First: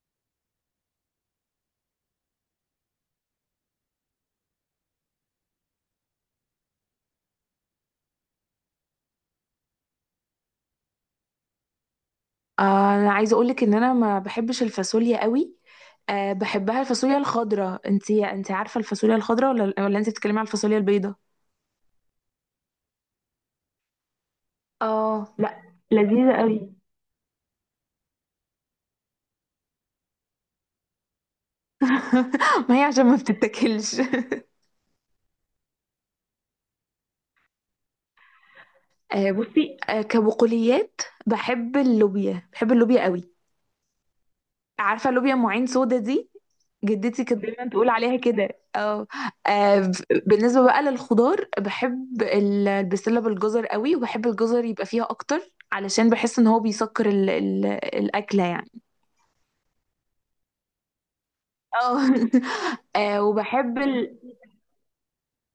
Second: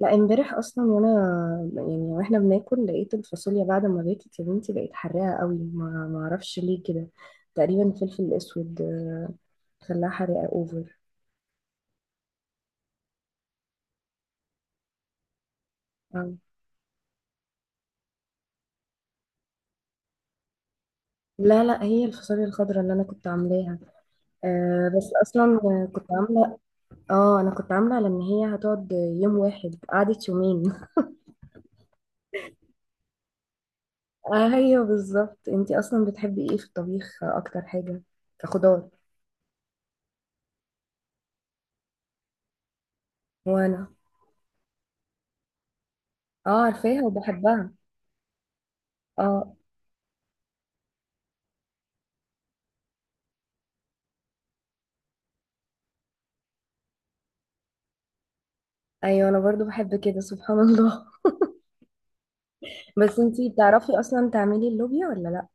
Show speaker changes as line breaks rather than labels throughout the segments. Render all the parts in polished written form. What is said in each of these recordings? لا، امبارح اصلا وانا يعني واحنا بناكل لقيت الفاصوليا بعد ما باكت. يا بنتي بقت حراقه قوي، ما اعرفش ليه، كده تقريبا فلفل اسود، خلاها حراقه اوفر.
آه، انا عايزه اقولك ان انا ما بحبش الفاصوليا قوي.
آه.
بحبها الفاصوليا الخضراء، انتي عارفه الفاصوليا الخضراء ولا انتي بتتكلمي على الفاصوليا البيضاء؟
لا لا، هي الفاصوليا الخضراء اللي انا كنت عاملاها. آه بس
اه،
اصلا
لا،
كنت
لذيذة
عامله
قوي.
كنت عامله على ان هي هتقعد يوم واحد، قعدت يومين.
ما هي عشان ما بتتاكلش.
آه ايوه بالظبط، انتي اصلا بتحبي ايه في الطبيخ اكتر حاجه؟ كخضار؟
آه، بصي، كبقوليات بحب اللوبيا، بحب اللوبيا قوي.
وانا.
عارفه لوبيا ام عين سودا دي؟
اه عارفاها
جدتي كانت
وبحبها.
دايما تقول عليها كده. اه.
اه
آه، بالنسبه بقى للخضار، بحب البسله بالجزر قوي، وبحب الجزر يبقى فيها اكتر علشان بحس ان هو بيسكر ال ال الاكله يعني.
ايوه، انا برضو بحب كده، سبحان الله.
اه.
بس
آه،
انتي
وبحب
بتعرفي اصلا
ال-
تعملي اللوبيا ولا لا؟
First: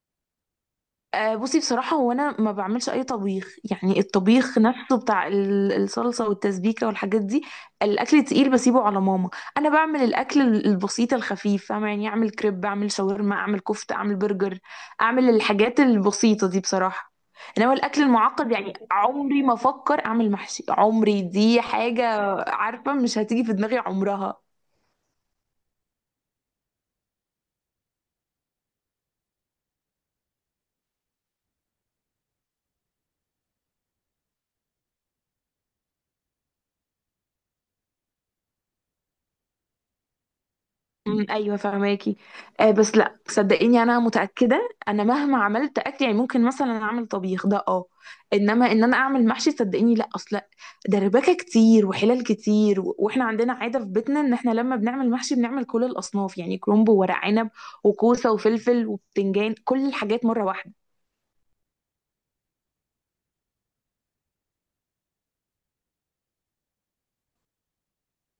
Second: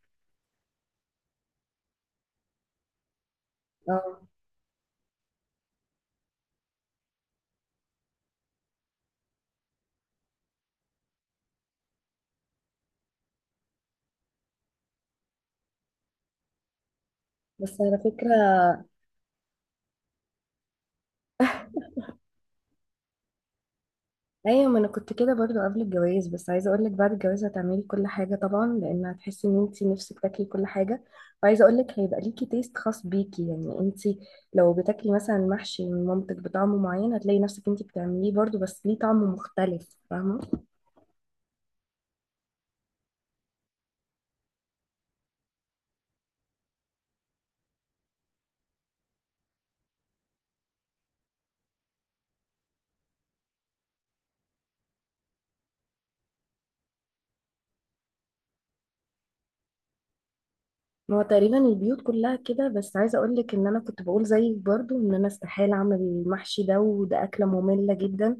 آه، بصي بصراحة هو أنا ما بعملش أي طبيخ، يعني
اه
الطبيخ نفسه بتاع الصلصة والتسبيكة والحاجات دي. الأكل تقيل بسيبه على ماما. أنا بعمل الأكل البسيط الخفيف، فاهمة؟ يعني أعمل كريب، أعمل شاورما، أعمل كفتة، أعمل برجر، أعمل الحاجات البسيطة دي بصراحة. إنما
بس على
الأكل
فكرة.
المعقد، يعني عمري ما أفكر أعمل محشي، عمري دي حاجة. عارفة مش هتيجي في دماغي عمرها.
ايوه، ما انا كنت كده برضو قبل الجواز، بس عايزة اقولك بعد الجواز هتعملي كل حاجة طبعا، لان هتحسي ان انتي نفسك تاكلي كل حاجة. وعايزة اقولك هيبقى ليكي تيست خاص بيكي، يعني انتي لو بتاكلي مثلا محشي من مامتك بطعم معين، هتلاقي نفسك انتي بتعمليه برضو بس ليه طعم مختلف، فاهمة؟
أمم، ايوه فهماكي. آه، بس لا صدقيني انا متاكده، انا مهما عملت اكل يعني ممكن مثلا اعمل طبيخ ده اه. انما ان انا اعمل محشي صدقيني لا اصلا. دربكه كتير وحلال كتير، واحنا عندنا عاده في بيتنا ان احنا لما بنعمل محشي بنعمل كل الاصناف، يعني كرنب وورق عنب وكوسه وفلفل وبتنجان، كل الحاجات مره واحده.
ما هو تقريبا البيوت كلها كده، بس عايزة اقولك ان انا كنت بقول زيك برضو ان انا استحالة اعمل المحشي ده، وده اكلة مملة جدا.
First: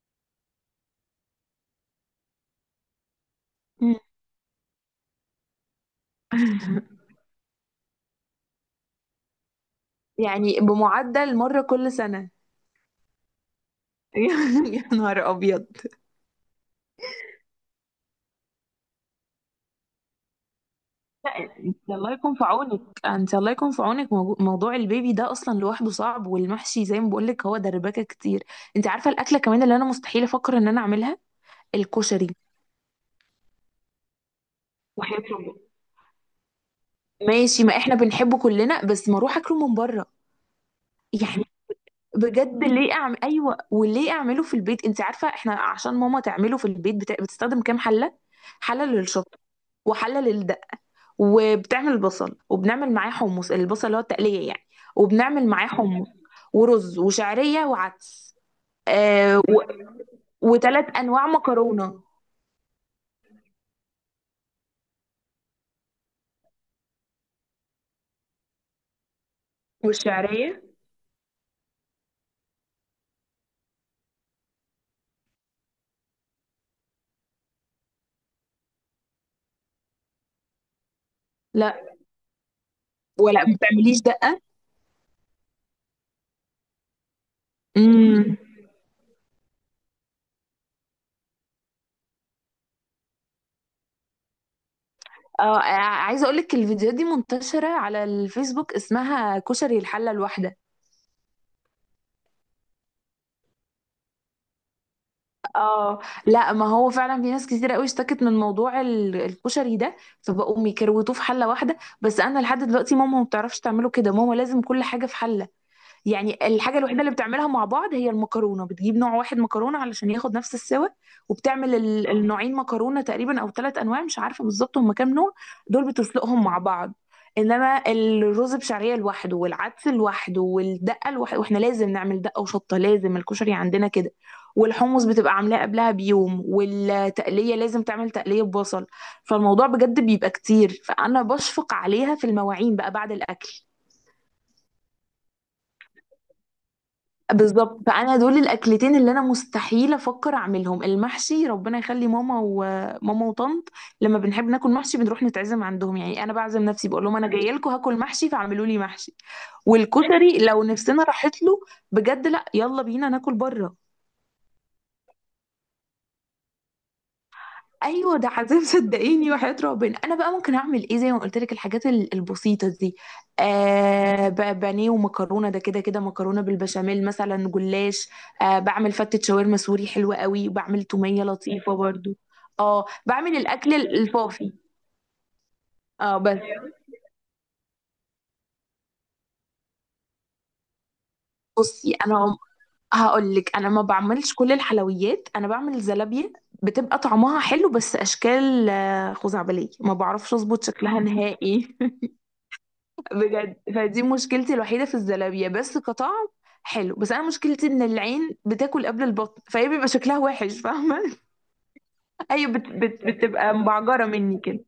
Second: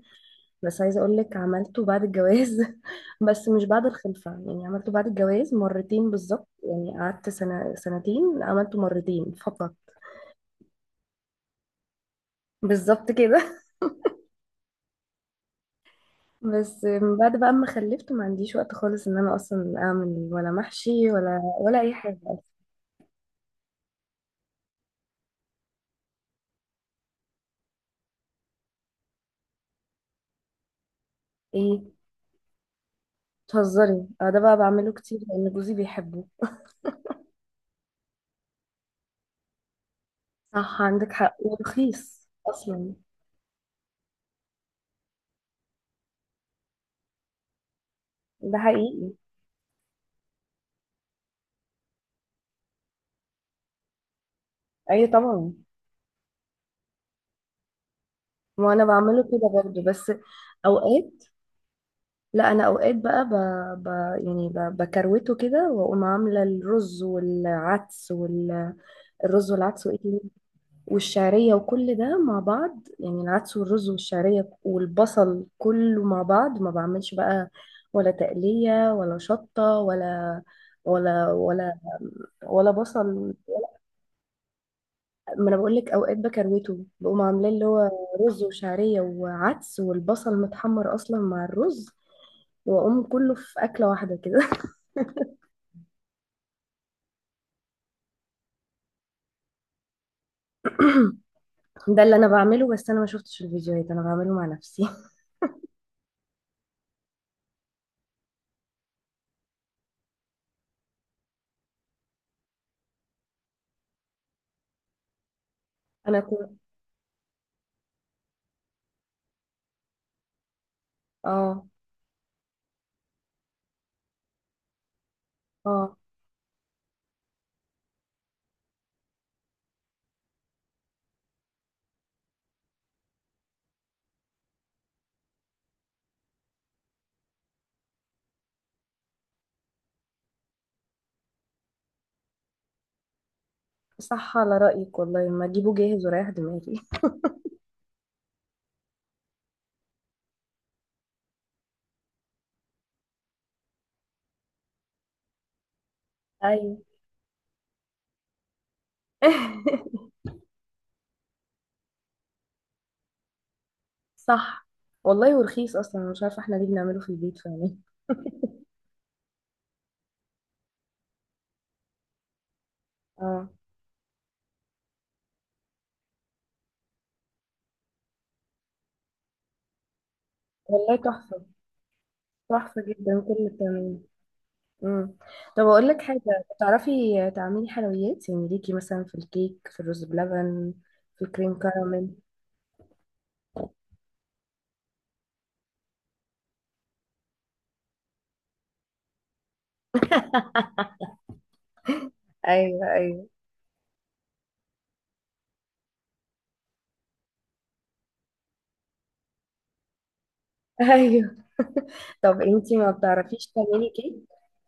بس عايزة أقولك عملته بعد الجواز. بس مش بعد
أمم.
الخلفة، يعني عملته بعد الجواز مرتين بالظبط، يعني قعدت سنة سنتين عملته مرتين فقط.
يعني بمعدل مره كل سنه.
بالظبط كده.
يا نهار ابيض.
بس من بعد بقى ما خلفت ما عنديش وقت خالص ان انا اصلا اعمل ولا محشي ولا
انت
ولا اي
الله
حاجة.
يكون في عونك. انت الله يكون في عونك، موضوع البيبي ده اصلا لوحده صعب، والمحشي زي ما بقولك هو دربكه كتير. انت عارفه الاكله كمان اللي انا مستحيل افكر ان انا اعملها؟
ايه؟
الكشري.
بتهزري؟ اه، ده بقى بعمله كتير
وحياة
لان
ربنا.
جوزي بيحبه.
ماشي، ما احنا بنحبه كلنا، بس ما اروح اكله من بره
صح، عندك حق،
يعني.
ورخيص
بجد ليه
اصلا.
اعمل، ايوه وليه اعمله في البيت؟ انت عارفه احنا عشان ماما تعمله في البيت بتستخدم كام حله.
ده
حله
حقيقي.
للشطه، وحله للدقه، وبتعمل البصل وبنعمل معاه حمص، البصل اللي هو التقلية يعني.
اي
وبنعمل
طبعا.
معاه حمص ورز وشعرية وعدس.
وانا بعمله
آه
كده
و...
برضه، بس
وثلاث
اوقات.
أنواع مكرونة
لا، انا اوقات بقى، ب... يعني بكروته كده، واقوم عامله الرز والعدس الرز والعدس وايه تاني؟
والشعرية.
والشعريه، وكل ده مع بعض، يعني العدس والرز والشعريه والبصل كله مع بعض، ما بعملش بقى ولا تقليه ولا شطه ولا ولا
لا،
ولا بصل.
ولا ما بتعمليش دقة.
ما انا بقول لك اوقات بكروته، بقوم عاملاه اللي هو
امم.
رز وشعريه وعدس والبصل متحمر اصلا مع الرز، واقوم كله في اكله واحده كده.
اه، عايزة اقول لك الفيديوهات دي منتشرة على الفيسبوك، اسمها كشري الحلة الواحدة.
ده اللي انا بعمله، بس انا ما شفتش الفيديوهات، انا بعمله مع نفسي.
اه، لا ما هو فعلا في ناس كتير قوي اشتكت من موضوع الكشري ده فبقوا يكروتوه في حلة واحدة، بس انا لحد دلوقتي ماما ما بتعرفش تعمله كده، ماما لازم كل حاجة في حلة.
انا
يعني
كنت.
الحاجة الوحيدة اللي بتعملها مع بعض هي المكرونة، بتجيب نوع واحد مكرونة علشان ياخد نفس السوا.
اه،
وبتعمل النوعين مكرونة تقريبا أو 3 أنواع، مش عارفة بالظبط هما كام نوع. دول
اه،
بتسلقهم مع بعض. انما الرز بشعريه لوحده والعدس لوحده والدقه لوحده، واحنا لازم نعمل دقه وشطه، لازم الكشري عندنا كده. والحمص بتبقى عاملاه قبلها بيوم، والتقليه لازم تعمل تقليه ببصل. فالموضوع بجد بيبقى كتير، فانا بشفق عليها في المواعين بقى بعد الاكل.
صح على رأيك، والله ما اجيبه جاهز ورايح دماغي.
بالظبط، فانا دول الاكلتين اللي انا مستحيل افكر اعملهم. المحشي ربنا يخلي ماما وماما وطنط، لما بنحب ناكل محشي بنروح نتعزم عندهم. يعني انا بعزم
ايوه.
نفسي، بقول لهم انا جايه لكم هاكل محشي فاعملوا لي محشي. والكشري لو نفسنا راحت له، بجد لا، يلا بينا ناكل بره.
صح والله، ورخيص اصلا، أنا مش عارفه احنا ليه بنعمله في البيت فعلا.
ايوه ده عذاب صدقيني. وحياة ربنا انا بقى ممكن اعمل ايه؟ زي ما قلت لك، الحاجات البسيطه دي.
اه،
آه، بانيه ومكرونه، ده كده كده، مكرونه بالبشاميل مثلا، جلاش. آه بعمل فتة شاورما سوري حلوه قوي، وبعمل
والله
توميه
تحفه،
لطيفه برضو.
تحفه
اه
جدا
بعمل
كل
الاكل
التمارين.
الفافي.
امم. طب اقول لك
اه
حاجه.
بس
بتعرفي تعملي حلويات؟ يعني ليكي مثلا في الكيك، في الرز بلبن، في الكريم
بصي،
كراميل.
انا هقول لك انا ما بعملش كل الحلويات، انا بعمل زلابيه بتبقى طعمها حلو بس اشكال، آه، خزعبليه، ما بعرفش اظبط شكلها نهائي.
ايوه ايوه.
بجد فدي مشكلتي الوحيدة في الزلابية، بس كطعم حلو، بس انا مشكلتي ان العين بتاكل قبل البطن فهي بيبقى شكلها وحش، فاهمة؟
ايوه. طب
ايوه، بت
انتي ما
بت
بتعرفيش
بتبقى
تعملي
مبعجرة
كيك؟
مني كده.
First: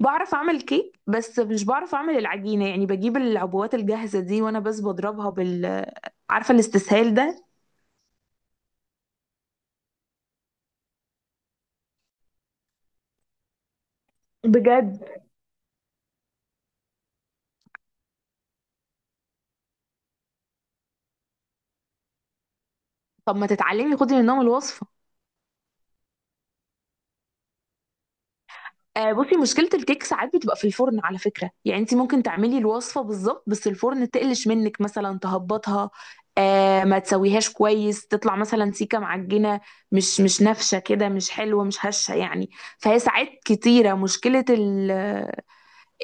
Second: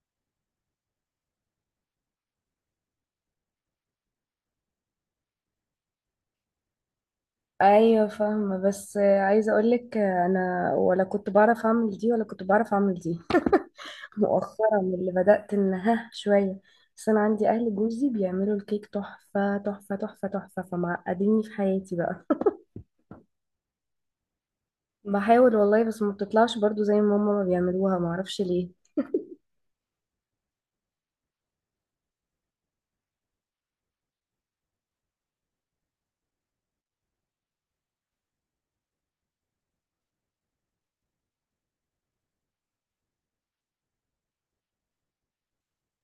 بعرف اعمل كيك بس مش بعرف اعمل العجينة، يعني بجيب العبوات الجاهزة دي وانا بس بضربها بال، عارفة الاستسهال ده.
ايوه فاهمه، بس عايزه اقولك انا ولا كنت بعرف اعمل دي ولا كنت بعرف اعمل دي. مؤخرا
بجد.
اللي بدات ان ها شويه. بس انا عندي اهل جوزي بيعملوا الكيك تحفه تحفه تحفه تحفه، فمعقديني في حياتي بقى.
طب ما تتعلمي، خدي منهم الوصفة.
بحاول والله، بس ما بتطلعش برضو زي ما ماما ما بيعملوها، ما اعرفش ليه.
آه بصي مشكلة الكيك ساعات بتبقى في الفرن على فكرة، يعني انت ممكن تعملي الوصفة بالظبط بس الفرن تقلش منك مثلا تهبطها. آه ما تسويهاش كويس تطلع مثلا سيكة معجنة، مش مش نافشة كده، مش حلوة مش هشة يعني. فهي ساعات كتيرة مشكلة ال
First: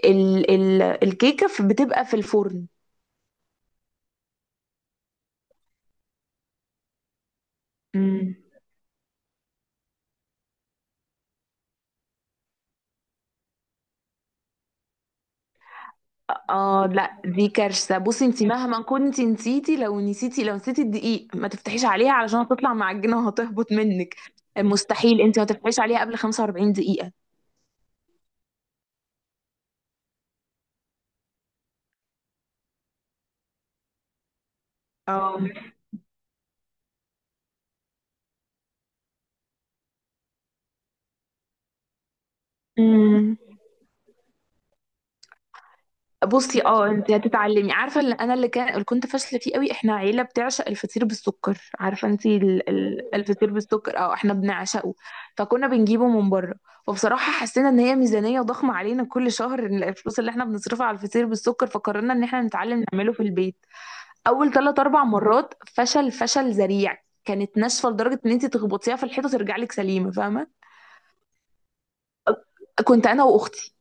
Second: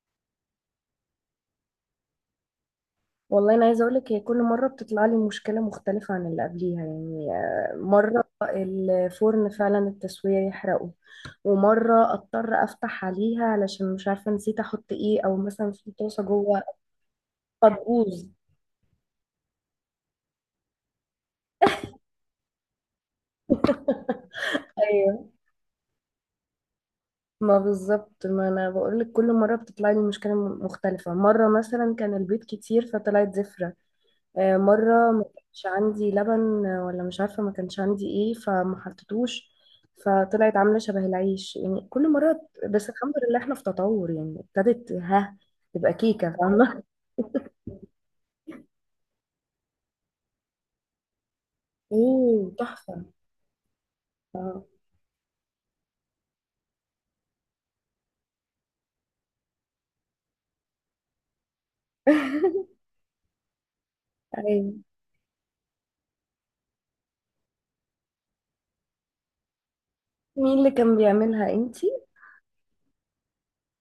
ال ال الكيكة بتبقى في الفرن.
والله انا عايزه اقولك هي كل مره بتطلع لي مشكله مختلفه عن اللي قبليها، يعني مره
مم.
الفرن فعلا التسويه يحرقه. ومره اضطر افتح عليها علشان مش عارفه نسيت احط ايه، او مثلا في طاسه جوه
اه لا دي كارثه. بصي
فتبوظ.
انت مهما كنت نسيتي، لو نسيتي، لو نسيتي الدقيق ما تفتحيش عليها علشان هتطلع معجنه وهتهبط منك. مستحيل
ايوه،
انت ما تفتحيش عليها قبل 45 دقيقه.
ما بالظبط، ما انا بقولك كل مره بتطلع لي مشكله مختلفه. مره مثلا كان البيض كتير فطلعت زفره. مرة ما
اه.
كانش عندي لبن، ولا مش عارفة ما كانش عندي ايه فما حطيتوش. فطلعت عاملة شبه العيش، يعني كل مرة. بس الحمد
امم.
لله احنا في تطور، يعني ابتدت ها تبقى كيكة،
بصي،
فاهمة؟
اه انت هتتعلمي. عارفه اللي انا، اللي كان، اللي كنت فاشله فيه قوي، احنا عيله بتعشق الفطير بالسكر. عارفه انت
اوه تحفة.
الفطير بالسكر، اه احنا
اه.
بنعشقه. فكنا بنجيبه من بره، وبصراحه حسينا ان هي ميزانيه ضخمه علينا كل شهر، إن الفلوس اللي احنا بنصرفها على الفطير بالسكر، فقررنا ان احنا نتعلم نعمله في البيت. اول
أيوة.
ثلاث اربع مرات فشل، فشل ذريع. كانت ناشفه لدرجه ان انت تخبطيها في الحيطه ترجع لك سليمه،
مين
فاهمه؟
اللي كان بيعملها؟ انتي؟
كنت انا واختي،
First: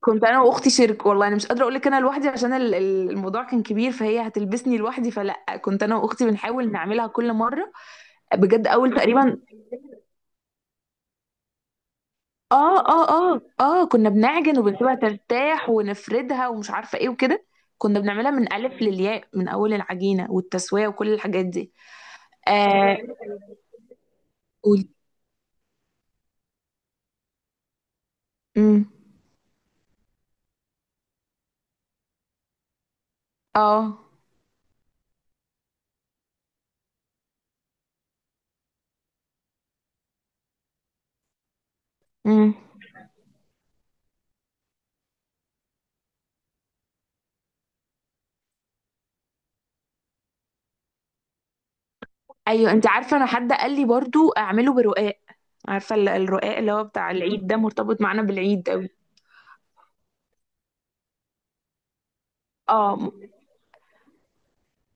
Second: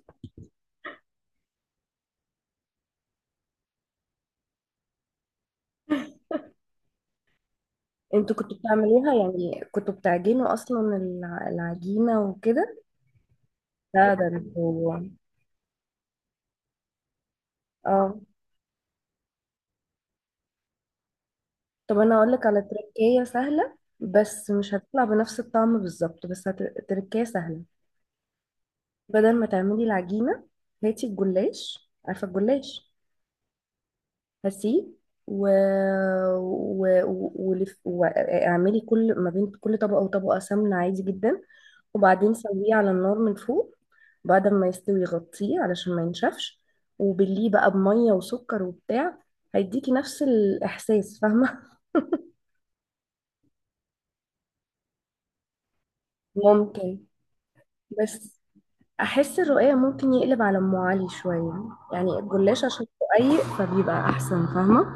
كنت انا واختي شرك والله، انا مش قادره اقول لك انا لوحدي عشان الموضوع كان كبير فهي هتلبسني لوحدي، فلا كنت انا واختي بنحاول نعملها كل مره.
انتوا كنتوا
بجد اول
بتعملوها؟
تقريبا،
يعني كنتوا بتعجنوا اصلا العجينة وكده؟
اه كنا
لا، ده
بنعجن وبنسيبها
انتوا.
ترتاح ونفردها ومش عارفه ايه وكده. كنا
اه،
بنعملها من الف للياء، من اول العجينه والتسويه وكل الحاجات دي.
طب انا اقول لك على
اه
تركية سهلة، بس مش
قولي.
هتطلع بنفس الطعم بالظبط، بس تركية سهلة.
امم.
بدل ما تعملي العجينة، هاتي الجلاش، عارفة الجلاش؟
اه.
هاتيه، و... واعملي كل ما بين كل طبقة وطبقة سمنة عادي جدا. وبعدين
امم.
سويه على النار من فوق. بعد ما يستوي غطيه علشان ما ينشفش. وبليه بقى بمية وسكر وبتاع. هيديكي نفس الإحساس، فاهمة؟
ايوه. انت عارفه انا حد قال لي برضو اعمله برقاق، عارفه الرقاق اللي هو
ممكن،
بتاع العيد، ده مرتبط معانا
بس
بالعيد قوي.
احس الرقاق ممكن يقلب على ام علي شويه، يعني الجلاش عشان
اه
رقيق فبيبقى احسن، فاهمه؟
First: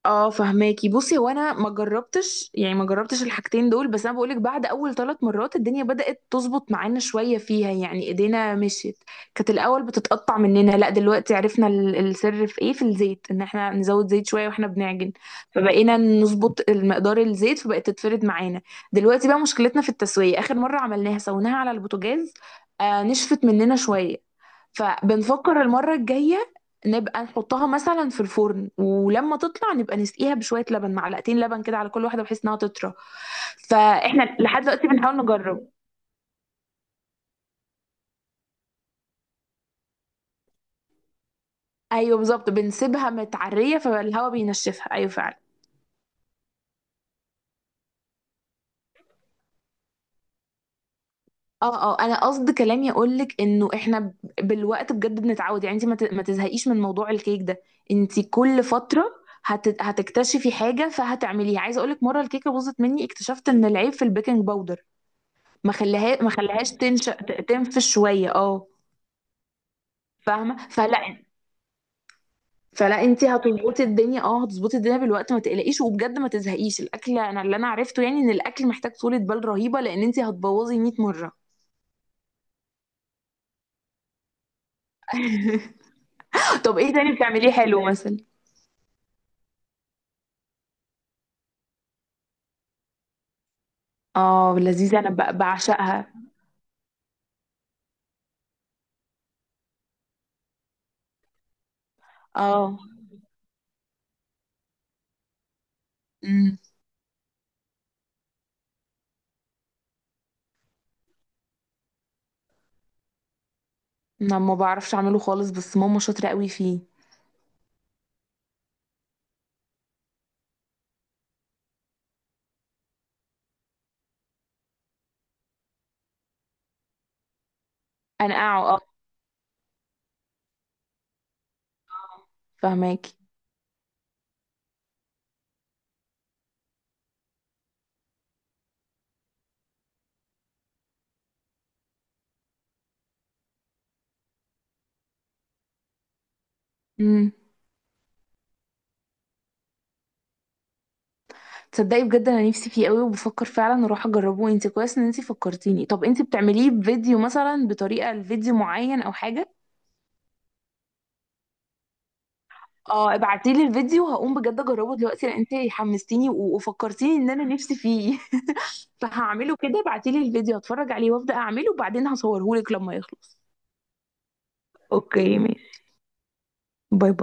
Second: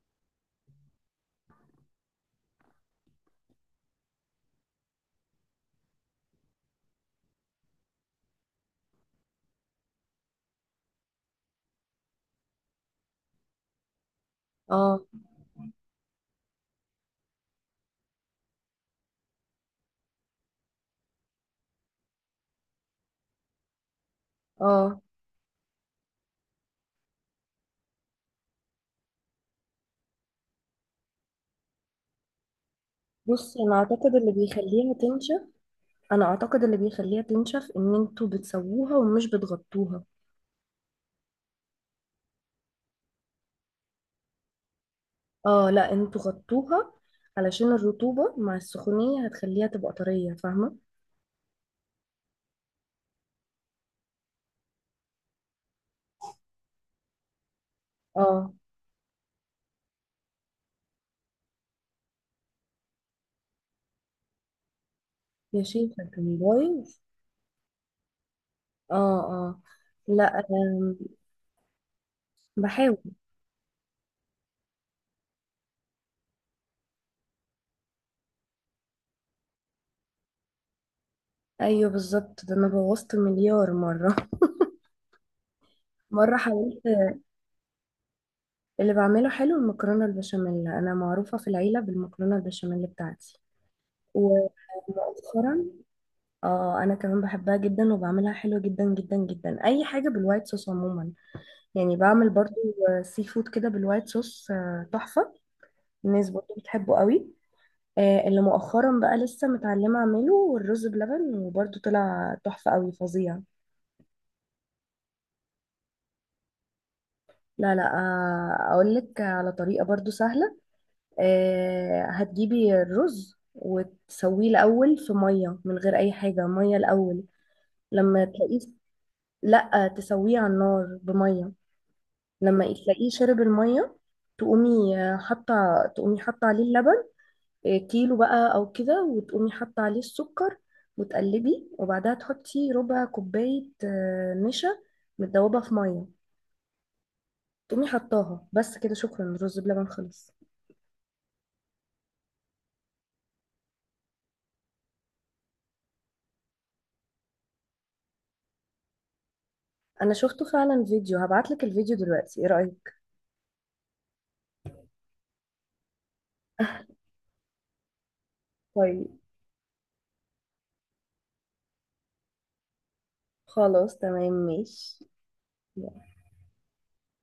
اه فهماكي. بصي هو انا ما جربتش، يعني ما جربتش الحاجتين دول، بس انا بقولك بعد اول 3 مرات الدنيا بدأت تظبط معانا شوية فيها، يعني ايدينا مشيت. كانت الاول بتتقطع مننا، لا دلوقتي عرفنا السر في ايه، في الزيت، ان احنا نزود زيت شوية واحنا
اه
بنعجن. فبقينا نظبط المقدار الزيت فبقت تتفرد معانا. دلوقتي بقى مشكلتنا في التسوية، اخر مرة عملناها سويناها على البوتاجاز. آه نشفت مننا شوية،
اه،
فبنفكر المرة الجاية نبقى نحطها مثلا في الفرن، ولما تطلع نبقى نسقيها بشوية لبن، معلقتين لبن كده على كل واحدة بحيث انها تطرى.
بصي
فاحنا لحد دلوقتي بنحاول نجرب.
انا اعتقد اللي بيخليها تنشف ان انتوا بتسووها ومش بتغطوها.
ايوه بالظبط، بنسيبها متعرية فالهواء بينشفها، ايوه فعلا.
اه لا، انتوا غطوها علشان الرطوبه مع السخونيه هتخليها تبقى طريه، فاهمه؟
اه اه، انا قصد كلامي اقول لك انه احنا بالوقت بجد بنتعود، يعني انت ما تزهقيش من موضوع الكيك ده. انت
اه،
كل فتره هتكتشفي حاجه فهتعمليها. عايزه اقول لك مره الكيكه باظت مني، اكتشفت ان العيب في البيكنج باودر،
يا
ما
شيخه
خليها، ما
كان
خليهاش
بايظ.
تنشا، تنفش شويه، اه
اه اه لا،
فاهمه. فلا،
بحاول.
فلا انت هتظبطي الدنيا، اه هتظبطي الدنيا بالوقت، ما تقلقيش، وبجد ما تزهقيش الاكل، انا اللي انا عرفته يعني ان الاكل محتاج طولة بال رهيبه، لان انت هتبوظي 100 مره.
ايوه بالظبط، ده انا بوظت مليار مره. مره
طب
حاولت.
ايه تاني بتعمليه حلو مثلا؟
اللي بعمله حلو المكرونة البشاميل، أنا معروفة في العيلة بالمكرونة البشاميل بتاعتي.
اه لذيذه انا
ومؤخرا.
بعشقها.
اه، أنا كمان بحبها جدا وبعملها حلو جدا جدا جدا، أي حاجة بالوايت صوص عموما. يعني بعمل برضو
اه.
سي فود كده بالوايت صوص، تحفة. الناس برضو
امم.
بتحبه قوي. اللي مؤخرا بقى لسه متعلمة أعمله والرز بلبن، وبرضو طلع تحفة قوي فظيع.
انا ما بعرفش اعمله خالص بس ماما شاطره قوي فيه.
لا لا، أقولك على طريقة برضو سهلة. هتجيبي الرز وتسويه الأول في مية من غير أي حاجة، مية الأول. لما
انا
تلاقيه، لأ تسويه على النار بمية. لما تلاقيه
فهماكي.
شرب المية، تقومي حاطة عليه اللبن. كيلو بقى أو كده، وتقومي حاطة عليه السكر. وتقلبي، وبعدها تحطي ربع كوباية نشا متدوبة في مية.
امم.
تقومي حطاها، بس كده، شكرا، الرز بلبن خلص.
تصدقي بجد انا نفسي فيه قوي، وبفكر فعلا اروح اجربه، انت كويس ان انت فكرتيني. طب انت بتعمليه بفيديو مثلا، بطريقه لفيديو معين او حاجه؟
أنا شفته فعلا فيديو، هبعتلك الفيديو دلوقتي، إيه رأيك؟
اه ابعتيلي الفيديو هقوم بجد اجربه دلوقتي، لان انت حمستيني وفكرتيني ان انا نفسي فيه.
طيب،
فهعمله كده، ابعتيلي الفيديو هتفرج عليه وابدا اعمله، وبعدين هصورهولك لما يخلص.
خلاص تمام ماشي.
اوكي ماشي. باي باي.